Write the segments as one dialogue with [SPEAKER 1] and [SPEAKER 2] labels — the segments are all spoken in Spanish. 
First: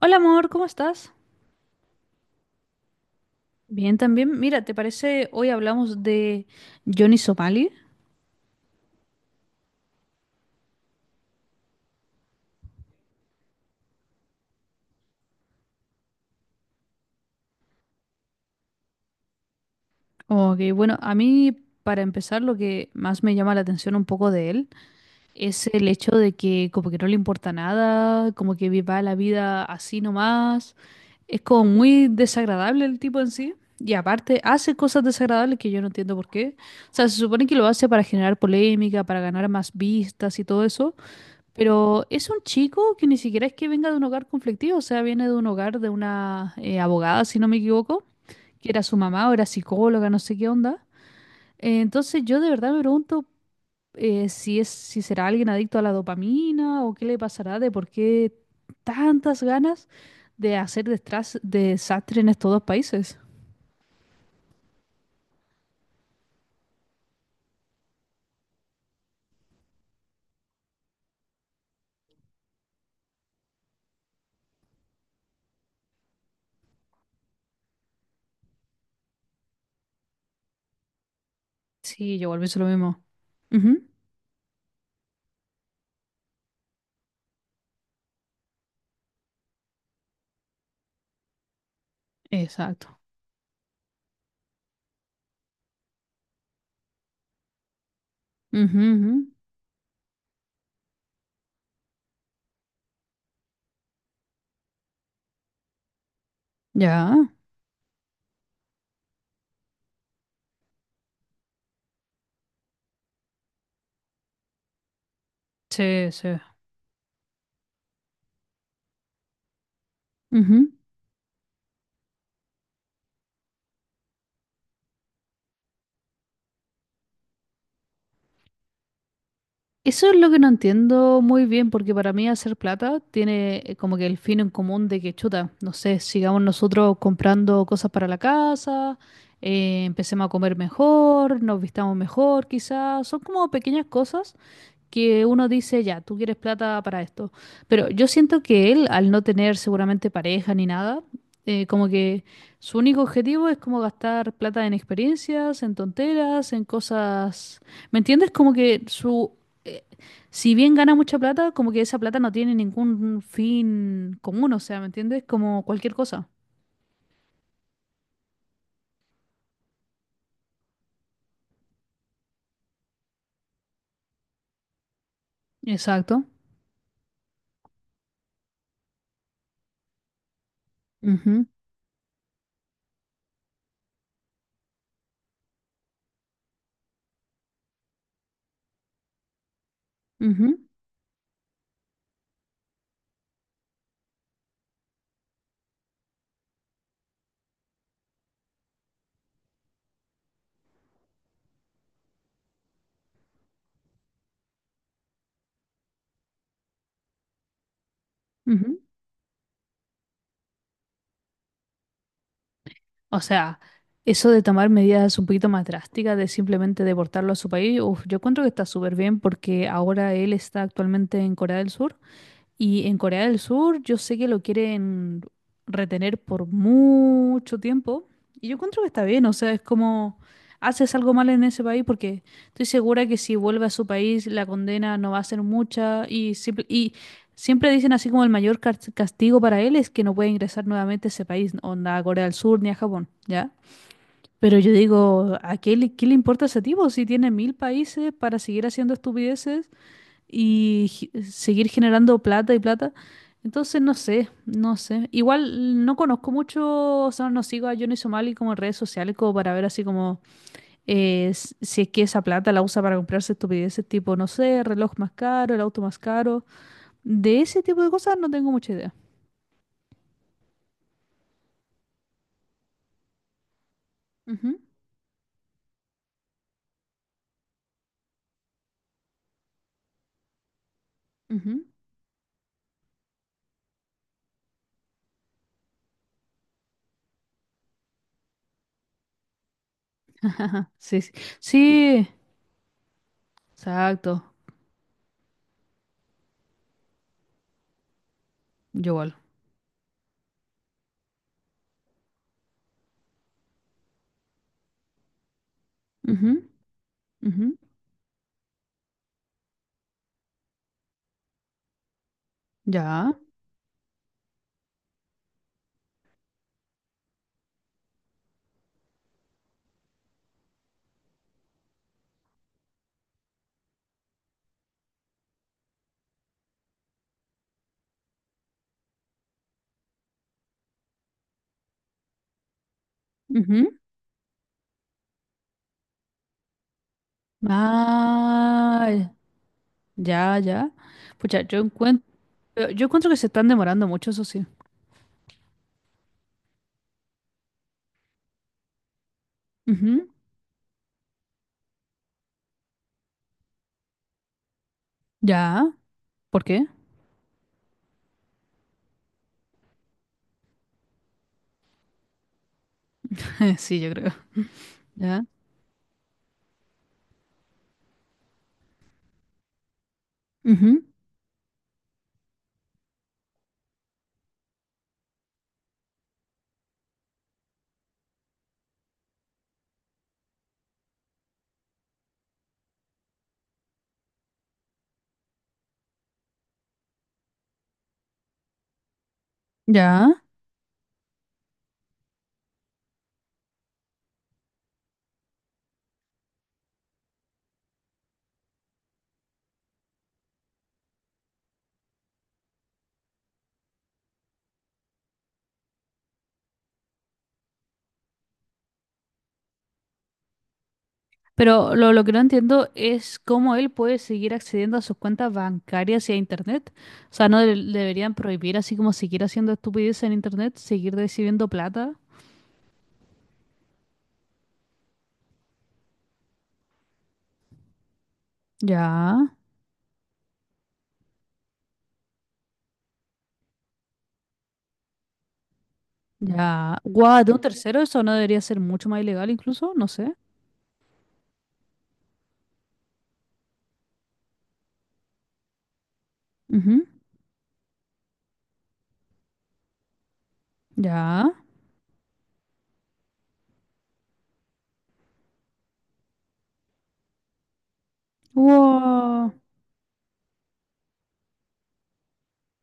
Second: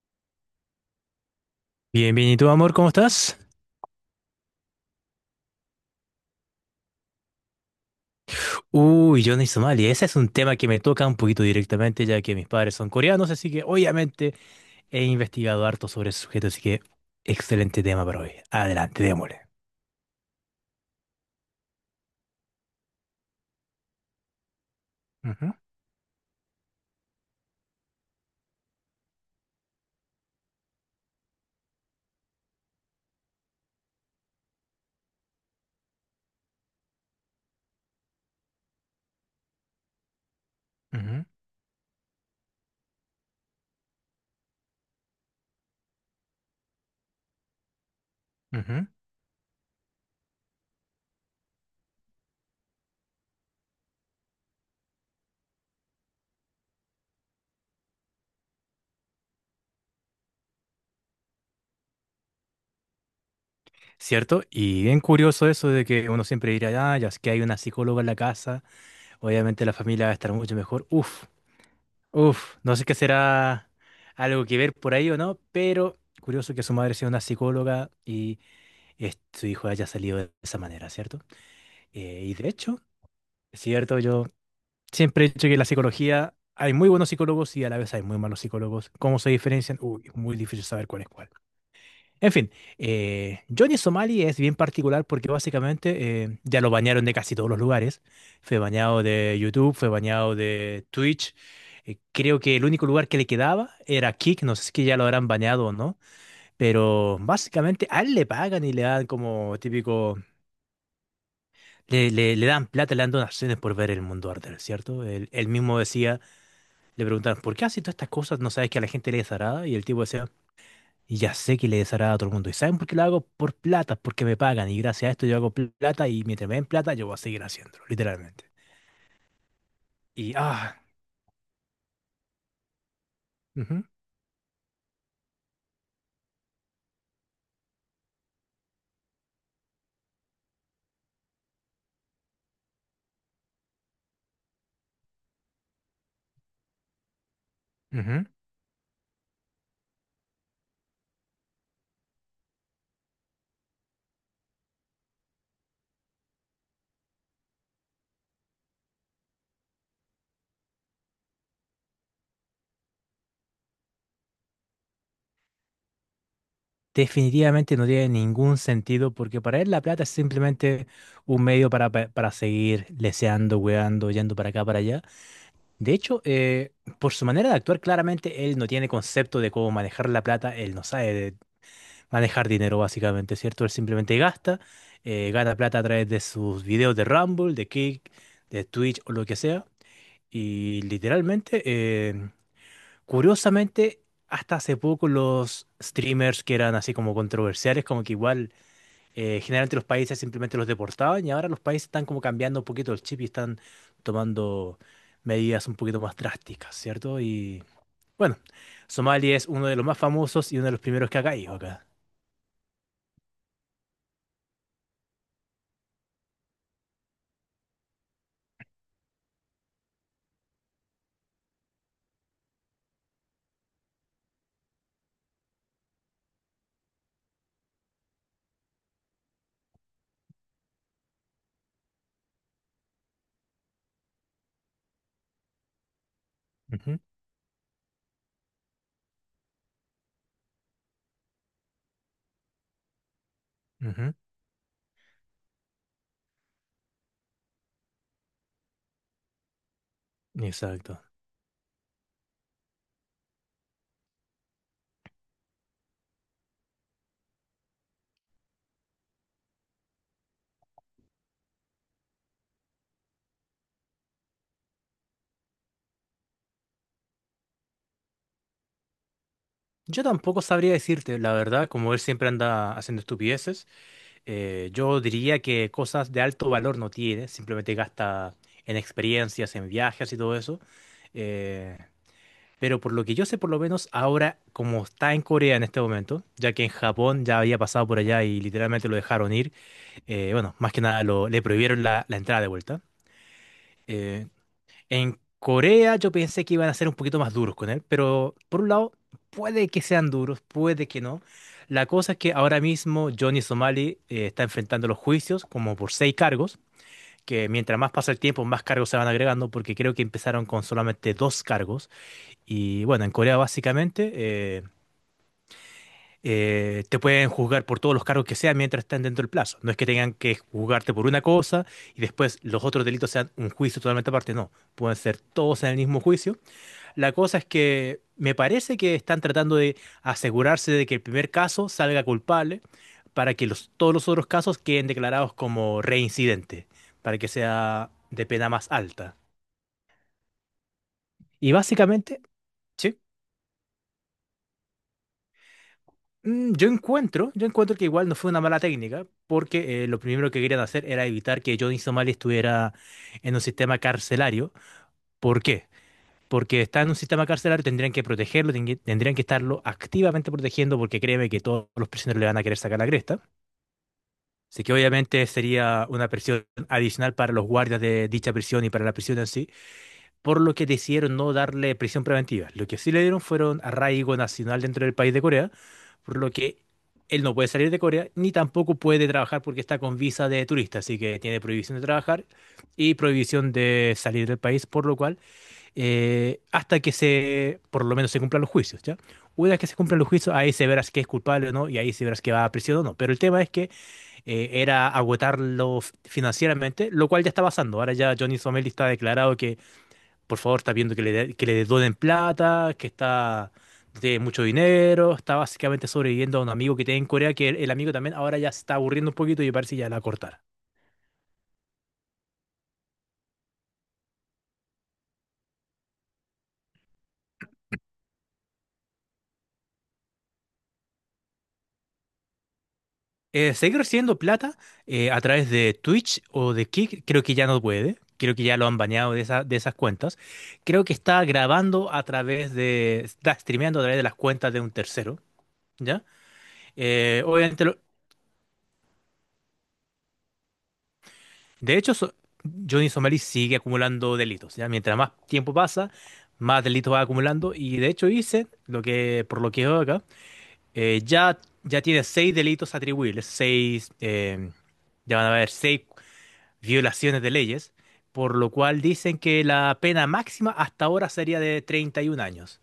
[SPEAKER 1] Hola amor, ¿cómo estás?
[SPEAKER 2] Bien, bien, ¿y tú, amor, cómo estás?
[SPEAKER 1] Bien también. Mira, ¿te parece hoy hablamos de Johnny Somali?
[SPEAKER 2] Uy, Johnny Somalia, ese es un tema que me toca un poquito directamente, ya que mis padres son coreanos, así que obviamente he investigado harto sobre ese sujeto, así que excelente tema para hoy. Adelante, démosle.
[SPEAKER 1] Ok, bueno, a mí para empezar lo que más me llama la atención un poco de él
[SPEAKER 2] Ujú,
[SPEAKER 1] es el hecho de que como que no le importa nada, como que viva la vida así nomás. Es como muy desagradable el tipo en sí. Y aparte hace cosas desagradables que yo no entiendo por qué. O sea, se supone que lo hace para generar polémica, para ganar más vistas y todo eso.
[SPEAKER 2] ujú,
[SPEAKER 1] Pero es un chico que ni siquiera es que venga de un hogar conflictivo, o sea, viene de un hogar de una abogada, si no me equivoco, que era
[SPEAKER 2] ujú.
[SPEAKER 1] su mamá o era psicóloga, no sé qué onda. Entonces yo de verdad me pregunto si es, si será alguien adicto a la dopamina o qué le pasará de por qué tantas ganas de hacer desastre en estos dos países.
[SPEAKER 2] ¿Cierto? Y bien curioso eso de que uno siempre dirá, ah, ya es que hay una psicóloga en la casa, obviamente la familia va a estar mucho mejor. Uf, uf, no sé qué será algo que ver por ahí o no, pero curioso que su madre sea una psicóloga y su hijo haya salido de esa manera, ¿cierto?
[SPEAKER 1] Sí, yo
[SPEAKER 2] Y
[SPEAKER 1] igual
[SPEAKER 2] de
[SPEAKER 1] pienso lo
[SPEAKER 2] hecho,
[SPEAKER 1] mismo.
[SPEAKER 2] es
[SPEAKER 1] Ujú.
[SPEAKER 2] cierto, yo siempre he dicho que la psicología, hay muy buenos psicólogos y a la vez hay muy malos psicólogos. ¿Cómo se diferencian? Uy, es muy difícil saber cuál es cuál. En fin,
[SPEAKER 1] Exacto.
[SPEAKER 2] Johnny Somali es bien particular porque básicamente ya lo bañaron de casi todos los lugares. Fue
[SPEAKER 1] Ujú,
[SPEAKER 2] bañado
[SPEAKER 1] ujú.
[SPEAKER 2] de YouTube, fue bañado de Twitch. Creo que el único lugar que le quedaba era Kick, no sé si que ya lo habrán bañado o no, pero
[SPEAKER 1] Ya.
[SPEAKER 2] básicamente a él le pagan y le dan como típico. Le dan plata, le dan donaciones por ver el mundo arder, ¿cierto? Él mismo decía,
[SPEAKER 1] Sí,
[SPEAKER 2] le preguntaban ¿por qué haces todas estas cosas? ¿No sabes que a la gente le desagrada? Y el tipo decía,
[SPEAKER 1] sí.
[SPEAKER 2] ya sé que le desagrada a todo el mundo. ¿Y saben por qué lo hago? Por plata, porque me pagan. Y gracias a esto yo hago plata y mientras me den plata yo voy a seguir haciéndolo, literalmente.
[SPEAKER 1] Eso es lo
[SPEAKER 2] Y,
[SPEAKER 1] que no
[SPEAKER 2] ah,
[SPEAKER 1] entiendo muy bien, porque para mí hacer plata tiene
[SPEAKER 2] ujú,
[SPEAKER 1] como que el fin en común de que chuta, no sé, sigamos nosotros comprando cosas para la casa, empecemos a comer mejor, nos vistamos mejor, quizás, son como pequeñas cosas que uno dice, ya, tú quieres plata para esto. Pero yo
[SPEAKER 2] ujú.
[SPEAKER 1] siento que él, al no tener seguramente pareja ni nada, como que su único objetivo es como gastar plata en experiencias, en tonteras, en cosas. ¿Me entiendes? Como que su… eh, si bien gana mucha plata, como que esa plata no tiene ningún fin común, o sea, ¿me entiendes? Como cualquier cosa.
[SPEAKER 2] Definitivamente no tiene ningún sentido porque para él la plata es simplemente un medio para, para seguir leseando, weando, yendo para acá, para allá. De hecho,
[SPEAKER 1] Exacto.
[SPEAKER 2] por su manera de actuar, claramente él no tiene concepto de cómo manejar la plata, él no sabe de
[SPEAKER 1] Ujú,
[SPEAKER 2] manejar dinero básicamente, ¿cierto? Él simplemente gasta, gana plata a través de sus videos de Rumble, de Kick, de Twitch o lo que sea.
[SPEAKER 1] ujú,
[SPEAKER 2] Y literalmente, curiosamente, hasta hace poco los streamers que eran así como controversiales, como que igual generalmente los países simplemente los deportaban y ahora los países están como cambiando un poquito el chip y están tomando medidas un poquito más drásticas, ¿cierto? Y bueno,
[SPEAKER 1] ujú.
[SPEAKER 2] Somalia es uno de los más famosos y uno de los primeros que ha caído acá.
[SPEAKER 1] O sea, eso de tomar medidas un poquito más drásticas, de simplemente deportarlo a su país, uf, yo encuentro que está súper bien porque ahora él está actualmente en Corea del Sur. Y en Corea del Sur yo sé que lo quieren retener por mucho tiempo. Y yo encuentro que está bien, o sea, es como haces algo mal en ese país porque estoy segura que si vuelve a su país la condena no va a ser mucha. Y, y
[SPEAKER 2] Ujú,
[SPEAKER 1] siempre dicen así como el mayor castigo para él es que no puede ingresar nuevamente a ese país, onda a Corea del Sur ni a Japón, ¿ya?
[SPEAKER 2] ujú.
[SPEAKER 1] Pero yo digo, ¿qué le importa a ese tipo si tiene 1000 países para seguir haciendo estupideces? Y
[SPEAKER 2] Exacto.
[SPEAKER 1] seguir generando plata y plata. Entonces, no sé, no sé. Igual no conozco mucho, o sea, no sigo a Johnny Somali como en redes sociales, como para ver así como si es que esa plata la usa para comprarse estupideces tipo, no sé, reloj más caro, el auto más caro. De ese tipo de cosas no tengo mucha idea.
[SPEAKER 2] Yo tampoco sabría decirte, la verdad, como él siempre anda haciendo estupideces,
[SPEAKER 1] Ujú,
[SPEAKER 2] yo diría que cosas de alto valor no tiene, simplemente gasta en experiencias, en viajes y todo eso.
[SPEAKER 1] ujú.
[SPEAKER 2] Eh, Pero por lo que yo sé, por lo menos ahora, como está en Corea en este momento, ya que en Japón ya había pasado por allá y literalmente lo dejaron ir, bueno, más que
[SPEAKER 1] Sí,
[SPEAKER 2] nada
[SPEAKER 1] sí,
[SPEAKER 2] le prohibieron la,
[SPEAKER 1] sí,
[SPEAKER 2] la entrada de vuelta.
[SPEAKER 1] exacto.
[SPEAKER 2] Eh, en Corea yo pensé que iban a ser un poquito más duros con él, pero por un
[SPEAKER 1] Yo
[SPEAKER 2] lado,
[SPEAKER 1] igual.
[SPEAKER 2] puede que sean duros, puede que no. La cosa es que ahora mismo Johnny Somali está enfrentando los juicios como por seis
[SPEAKER 1] Ujú,
[SPEAKER 2] cargos,
[SPEAKER 1] ujú.
[SPEAKER 2] que mientras más pasa el tiempo, más cargos se van agregando, porque creo que empezaron con solamente dos cargos y bueno, en
[SPEAKER 1] Ya.
[SPEAKER 2] Corea básicamente te pueden juzgar por todos los cargos que sean mientras estén dentro del plazo. No es que tengan que juzgarte por una cosa y después los otros delitos sean un juicio totalmente aparte, no. Pueden ser todos en el mismo juicio. La cosa es que me parece que están tratando de asegurarse de que el primer caso salga culpable para que los,
[SPEAKER 1] Ujú.
[SPEAKER 2] todos los otros casos queden declarados como reincidente, para que sea de pena más
[SPEAKER 1] Ah,
[SPEAKER 2] alta.
[SPEAKER 1] ya, ya. Pucha,
[SPEAKER 2] Y
[SPEAKER 1] yo encuentro.
[SPEAKER 2] básicamente...
[SPEAKER 1] Pero yo
[SPEAKER 2] Sí.
[SPEAKER 1] encuentro que se están demorando mucho, eso sí.
[SPEAKER 2] Mm, Yo encuentro que igual no fue una mala técnica, porque lo
[SPEAKER 1] Ujú.
[SPEAKER 2] primero que querían hacer era evitar que Johnny Somalia estuviera en un sistema carcelario. ¿Por qué?
[SPEAKER 1] Ya. ¿Por
[SPEAKER 2] Porque
[SPEAKER 1] qué?
[SPEAKER 2] está en un sistema carcelario, tendrían que protegerlo, tendrían que estarlo activamente protegiendo, porque créeme que todos los prisioneros le van a querer sacar la cresta.
[SPEAKER 1] Sí, yo creo.
[SPEAKER 2] Así que
[SPEAKER 1] Ya.
[SPEAKER 2] obviamente sería una presión adicional para los guardias de dicha prisión y para la prisión en sí, por lo que
[SPEAKER 1] Ujú.
[SPEAKER 2] decidieron no darle prisión preventiva. Lo que sí le dieron fueron arraigo nacional dentro del país de Corea, por lo que él no puede salir de Corea ni tampoco puede trabajar porque está con visa de turista, así que tiene prohibición de trabajar y prohibición de salir del país, por lo cual, hasta que se, por lo menos se cumplan los juicios, ¿ya? Una vez que se cumplan los
[SPEAKER 1] Ya.
[SPEAKER 2] juicios, ahí se verás que es culpable o no, y ahí se verás que va a prisión o no. Pero el tema es que era agotarlo financieramente, lo cual ya está pasando. Ahora ya Johnny Somel está declarado que por favor, está viendo que le, que le donen plata, que está, no tiene mucho dinero, está básicamente sobreviviendo a un amigo que tiene en Corea, que el amigo también ahora ya se está aburriendo un poquito y parece que ya la va a cortar.
[SPEAKER 1] Pero lo que no entiendo es cómo él puede seguir accediendo a sus cuentas bancarias y a internet. O sea, ¿no deberían prohibir así como seguir haciendo estupideces en internet, seguir recibiendo plata?
[SPEAKER 2] Seguir recibiendo plata a través de Twitch o de Kick, creo que ya no puede. Creo que ya lo han baneado de,
[SPEAKER 1] Ya.
[SPEAKER 2] de esas cuentas. Creo que está grabando a través de, está streameando a través de las cuentas de un tercero, ¿ya?
[SPEAKER 1] Ya. Guau, de un
[SPEAKER 2] Obviamente lo-
[SPEAKER 1] tercero eso no debería ser mucho más ilegal incluso, no sé.
[SPEAKER 2] De hecho, so- Johnny Somerville sigue acumulando delitos, ¿ya? Mientras más tiempo pasa, más
[SPEAKER 1] Ujú.
[SPEAKER 2] delitos va acumulando. Y de hecho dice, lo que, por lo que veo acá,
[SPEAKER 1] Ya.
[SPEAKER 2] ya, ya tiene seis delitos atribuibles, seis, ya van a haber seis violaciones de leyes, por lo cual dicen
[SPEAKER 1] Wow.
[SPEAKER 2] que la pena máxima hasta ahora sería de 31 años.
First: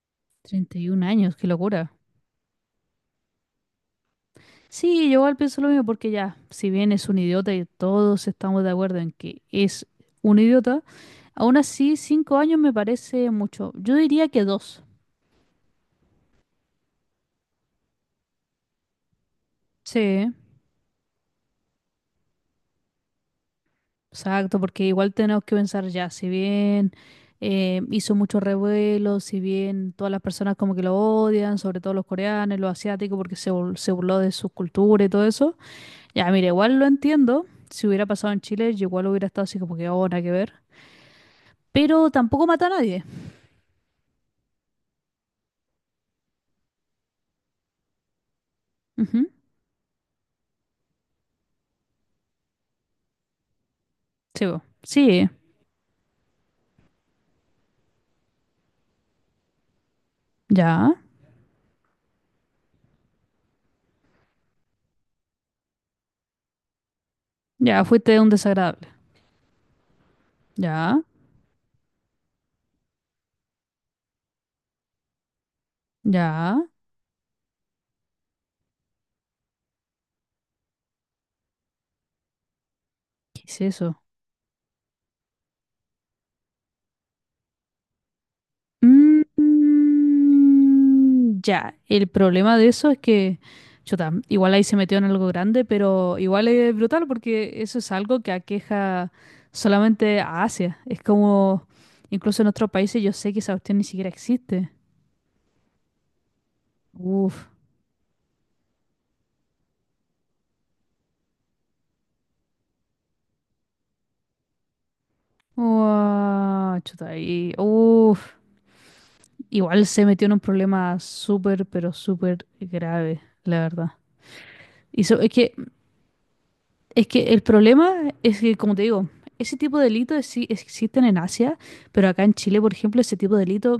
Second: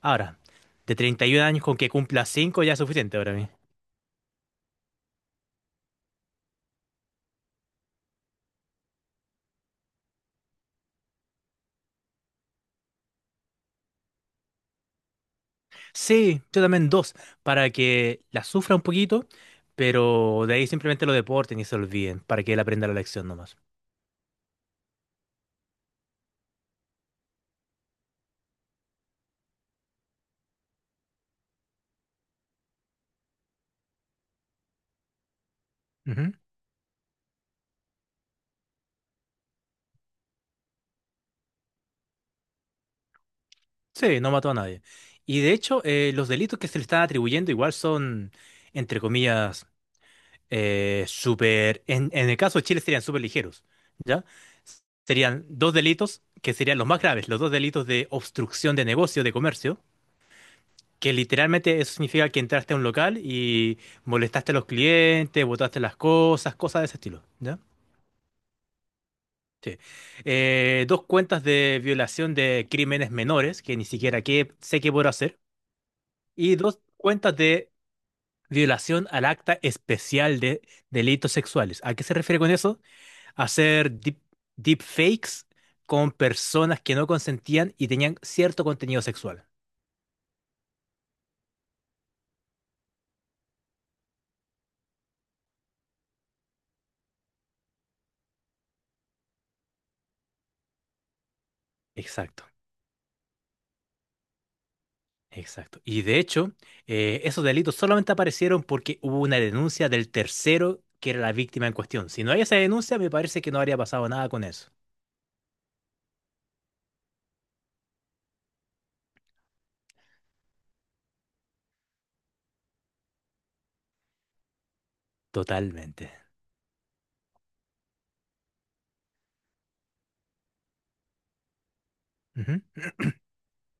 [SPEAKER 2] Ahora, de
[SPEAKER 1] 31 años,
[SPEAKER 2] 31
[SPEAKER 1] qué
[SPEAKER 2] años con que
[SPEAKER 1] locura.
[SPEAKER 2] cumpla 5 ya es suficiente para mí.
[SPEAKER 1] Sí, yo igual pienso lo mismo porque ya, si bien es un idiota y todos estamos de acuerdo en que es un idiota, aún así 5 años me parece mucho. Yo diría que dos.
[SPEAKER 2] Sí, yo también dos, para que la sufra un poquito,
[SPEAKER 1] Sí,
[SPEAKER 2] pero de ahí simplemente lo deporten y se olviden, para que él aprenda la lección nomás.
[SPEAKER 1] exacto, porque igual tenemos que pensar ya, si bien hizo mucho revuelo, si bien todas las personas como que lo odian, sobre todo los coreanos, los asiáticos, porque se, se burló de su cultura y todo eso. Ya,
[SPEAKER 2] Ujú.
[SPEAKER 1] mira, igual lo entiendo. Si hubiera pasado en Chile, yo igual hubiera estado así como que ahora que ver. Pero tampoco mata a nadie.
[SPEAKER 2] Sí, no mató a nadie. Y de hecho, los delitos que se le están atribuyendo igual son, entre
[SPEAKER 1] Ujú.
[SPEAKER 2] comillas, en el caso de Chile serían súper ligeros, ¿ya?
[SPEAKER 1] Sí, po. Sí,
[SPEAKER 2] Serían dos delitos que serían los más graves, los dos delitos de obstrucción de negocio, de comercio,
[SPEAKER 1] ya,
[SPEAKER 2] que literalmente eso significa que entraste a un local y molestaste a los clientes, botaste las cosas, cosas de ese estilo, ¿ya?
[SPEAKER 1] ya, fuiste un desagradable.
[SPEAKER 2] Sí.
[SPEAKER 1] Ya,
[SPEAKER 2] Dos cuentas de violación de crímenes menores, que ni siquiera sé qué puedo hacer, y
[SPEAKER 1] ya,
[SPEAKER 2] dos cuentas de violación al acta especial de delitos sexuales. ¿A qué se refiere con eso?
[SPEAKER 1] ¿qué es
[SPEAKER 2] Hacer
[SPEAKER 1] eso?
[SPEAKER 2] deepfakes con personas que no consentían y tenían cierto contenido
[SPEAKER 1] Mm,
[SPEAKER 2] sexual.
[SPEAKER 1] mm, ya, el problema de eso es que, chuta, igual ahí se metió en algo grande, pero igual es brutal porque eso es algo que aqueja solamente a Asia. Es como, incluso
[SPEAKER 2] Exacto.
[SPEAKER 1] en otros países yo sé que esa cuestión ni siquiera existe.
[SPEAKER 2] Exacto. Y de hecho,
[SPEAKER 1] Uf,
[SPEAKER 2] esos delitos solamente aparecieron porque hubo una denuncia del tercero que era la víctima en cuestión. Si no hay esa denuncia, me parece que no habría pasado nada con eso.
[SPEAKER 1] uah, chuta, ahí, uf. Igual se metió en un problema súper, pero súper grave, la verdad. Y
[SPEAKER 2] Totalmente.
[SPEAKER 1] es que el problema es que, como te digo, ese tipo de delitos sí existen en Asia, pero acá en Chile,
[SPEAKER 2] Ujú.
[SPEAKER 1] por ejemplo, ese tipo de delitos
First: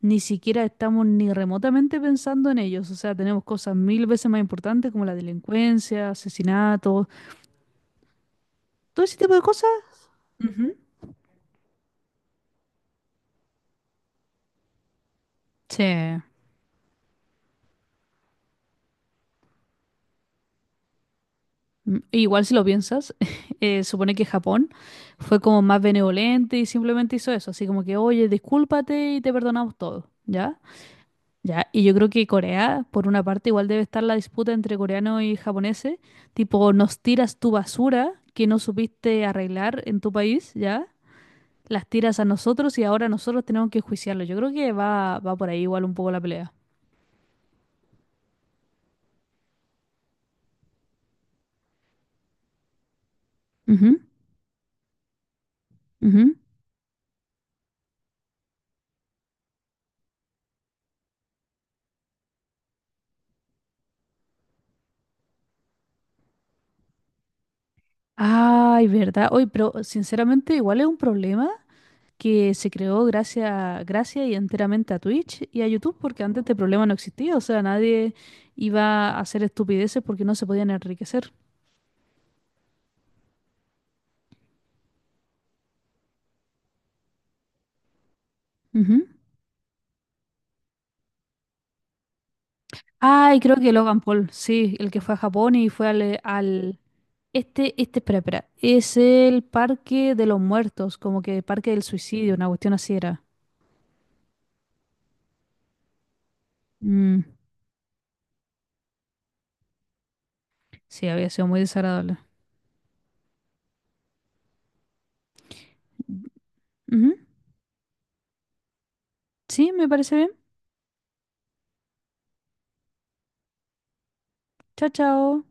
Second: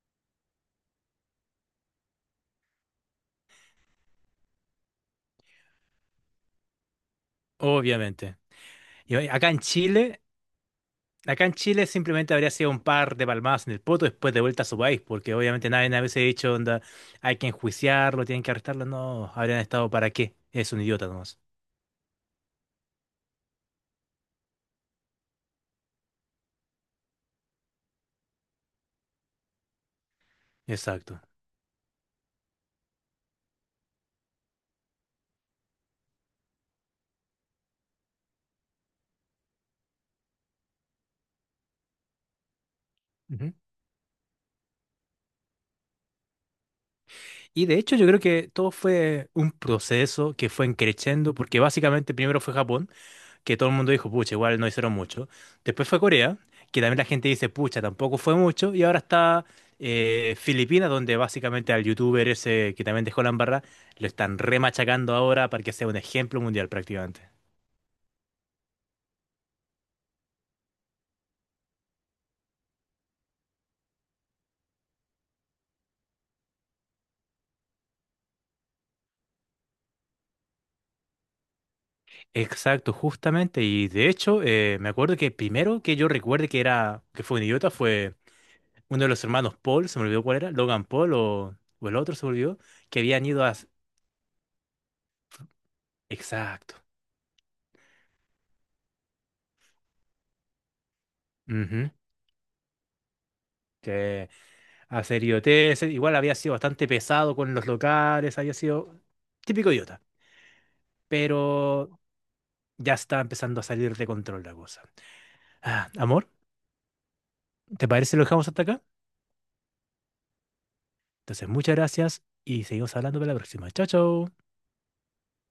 [SPEAKER 1] ni siquiera estamos ni remotamente pensando en ellos. O sea, tenemos cosas 1000 veces más importantes como la delincuencia, asesinatos,
[SPEAKER 2] Obviamente.
[SPEAKER 1] todo
[SPEAKER 2] Y
[SPEAKER 1] ese
[SPEAKER 2] oye,
[SPEAKER 1] tipo de cosas. Ujú.
[SPEAKER 2] Acá en Chile simplemente habría sido un par de palmadas en el poto después de vuelta a su país, porque obviamente nadie hubiese
[SPEAKER 1] Sí.
[SPEAKER 2] dicho, onda, hay que enjuiciarlo, tienen que arrestarlo. No, habrían estado para qué. Es un idiota nomás.
[SPEAKER 1] Mm. Igual si lo piensas, supone que Japón fue como más benevolente y simplemente hizo eso, así como que, oye, discúlpate y te perdonamos todo, ¿ya?
[SPEAKER 2] Exacto.
[SPEAKER 1] Ya, y yo creo que Corea, por una parte, igual debe estar la disputa entre coreanos y japoneses, tipo, nos tiras tu basura que no supiste arreglar en tu país, ¿ya? Las tiras a nosotros y ahora nosotros tenemos que juiciarlo. Yo creo que va, va por ahí igual un poco la pelea.
[SPEAKER 2] Y de hecho yo creo que todo fue un proceso que fue creciendo, porque básicamente primero fue Japón, que todo el mundo
[SPEAKER 1] Ujú,
[SPEAKER 2] dijo, pucha, igual no hicieron mucho. Después fue
[SPEAKER 1] ujú.
[SPEAKER 2] Corea, que también la gente dice, pucha, tampoco fue mucho. Y ahora está Filipinas, donde básicamente al youtuber ese que también dejó la embarra, lo están remachacando ahora para que sea un ejemplo mundial prácticamente.
[SPEAKER 1] Ay, ¿verdad? Oye, pero sinceramente igual es un problema que se creó gracias, gracias y enteramente a Twitch y a YouTube, porque antes este problema no existía, o sea, nadie iba a hacer estupideces porque no se podían enriquecer.
[SPEAKER 2] Exacto, justamente. Y de hecho, me acuerdo que primero que yo recuerde que era, que fue un idiota fue... uno
[SPEAKER 1] Ujú.
[SPEAKER 2] de los hermanos Paul, se me olvidó cuál era, Logan Paul o el otro se me olvidó, que habían
[SPEAKER 1] Ah,
[SPEAKER 2] ido a...
[SPEAKER 1] creo que Logan Paul, sí, el que fue a Japón y fue
[SPEAKER 2] Exacto.
[SPEAKER 1] este, este, espera, espera, es el Parque de los Muertos, como que Parque del
[SPEAKER 2] Ujú.
[SPEAKER 1] Suicidio, una cuestión así era.
[SPEAKER 2] Que a hacer idioteces, igual había sido bastante
[SPEAKER 1] Mm,
[SPEAKER 2] pesado con los locales, había sido típico idiota,
[SPEAKER 1] sí, había sido muy
[SPEAKER 2] pero
[SPEAKER 1] desagradable.
[SPEAKER 2] ya está empezando a salir de control la cosa. Ah, amor,
[SPEAKER 1] Ujú.
[SPEAKER 2] ¿te parece si lo dejamos hasta acá?
[SPEAKER 1] Sí, me parece bien.
[SPEAKER 2] Entonces, muchas gracias y seguimos hablando para la próxima. Chao, chao.
[SPEAKER 1] Chao, chao.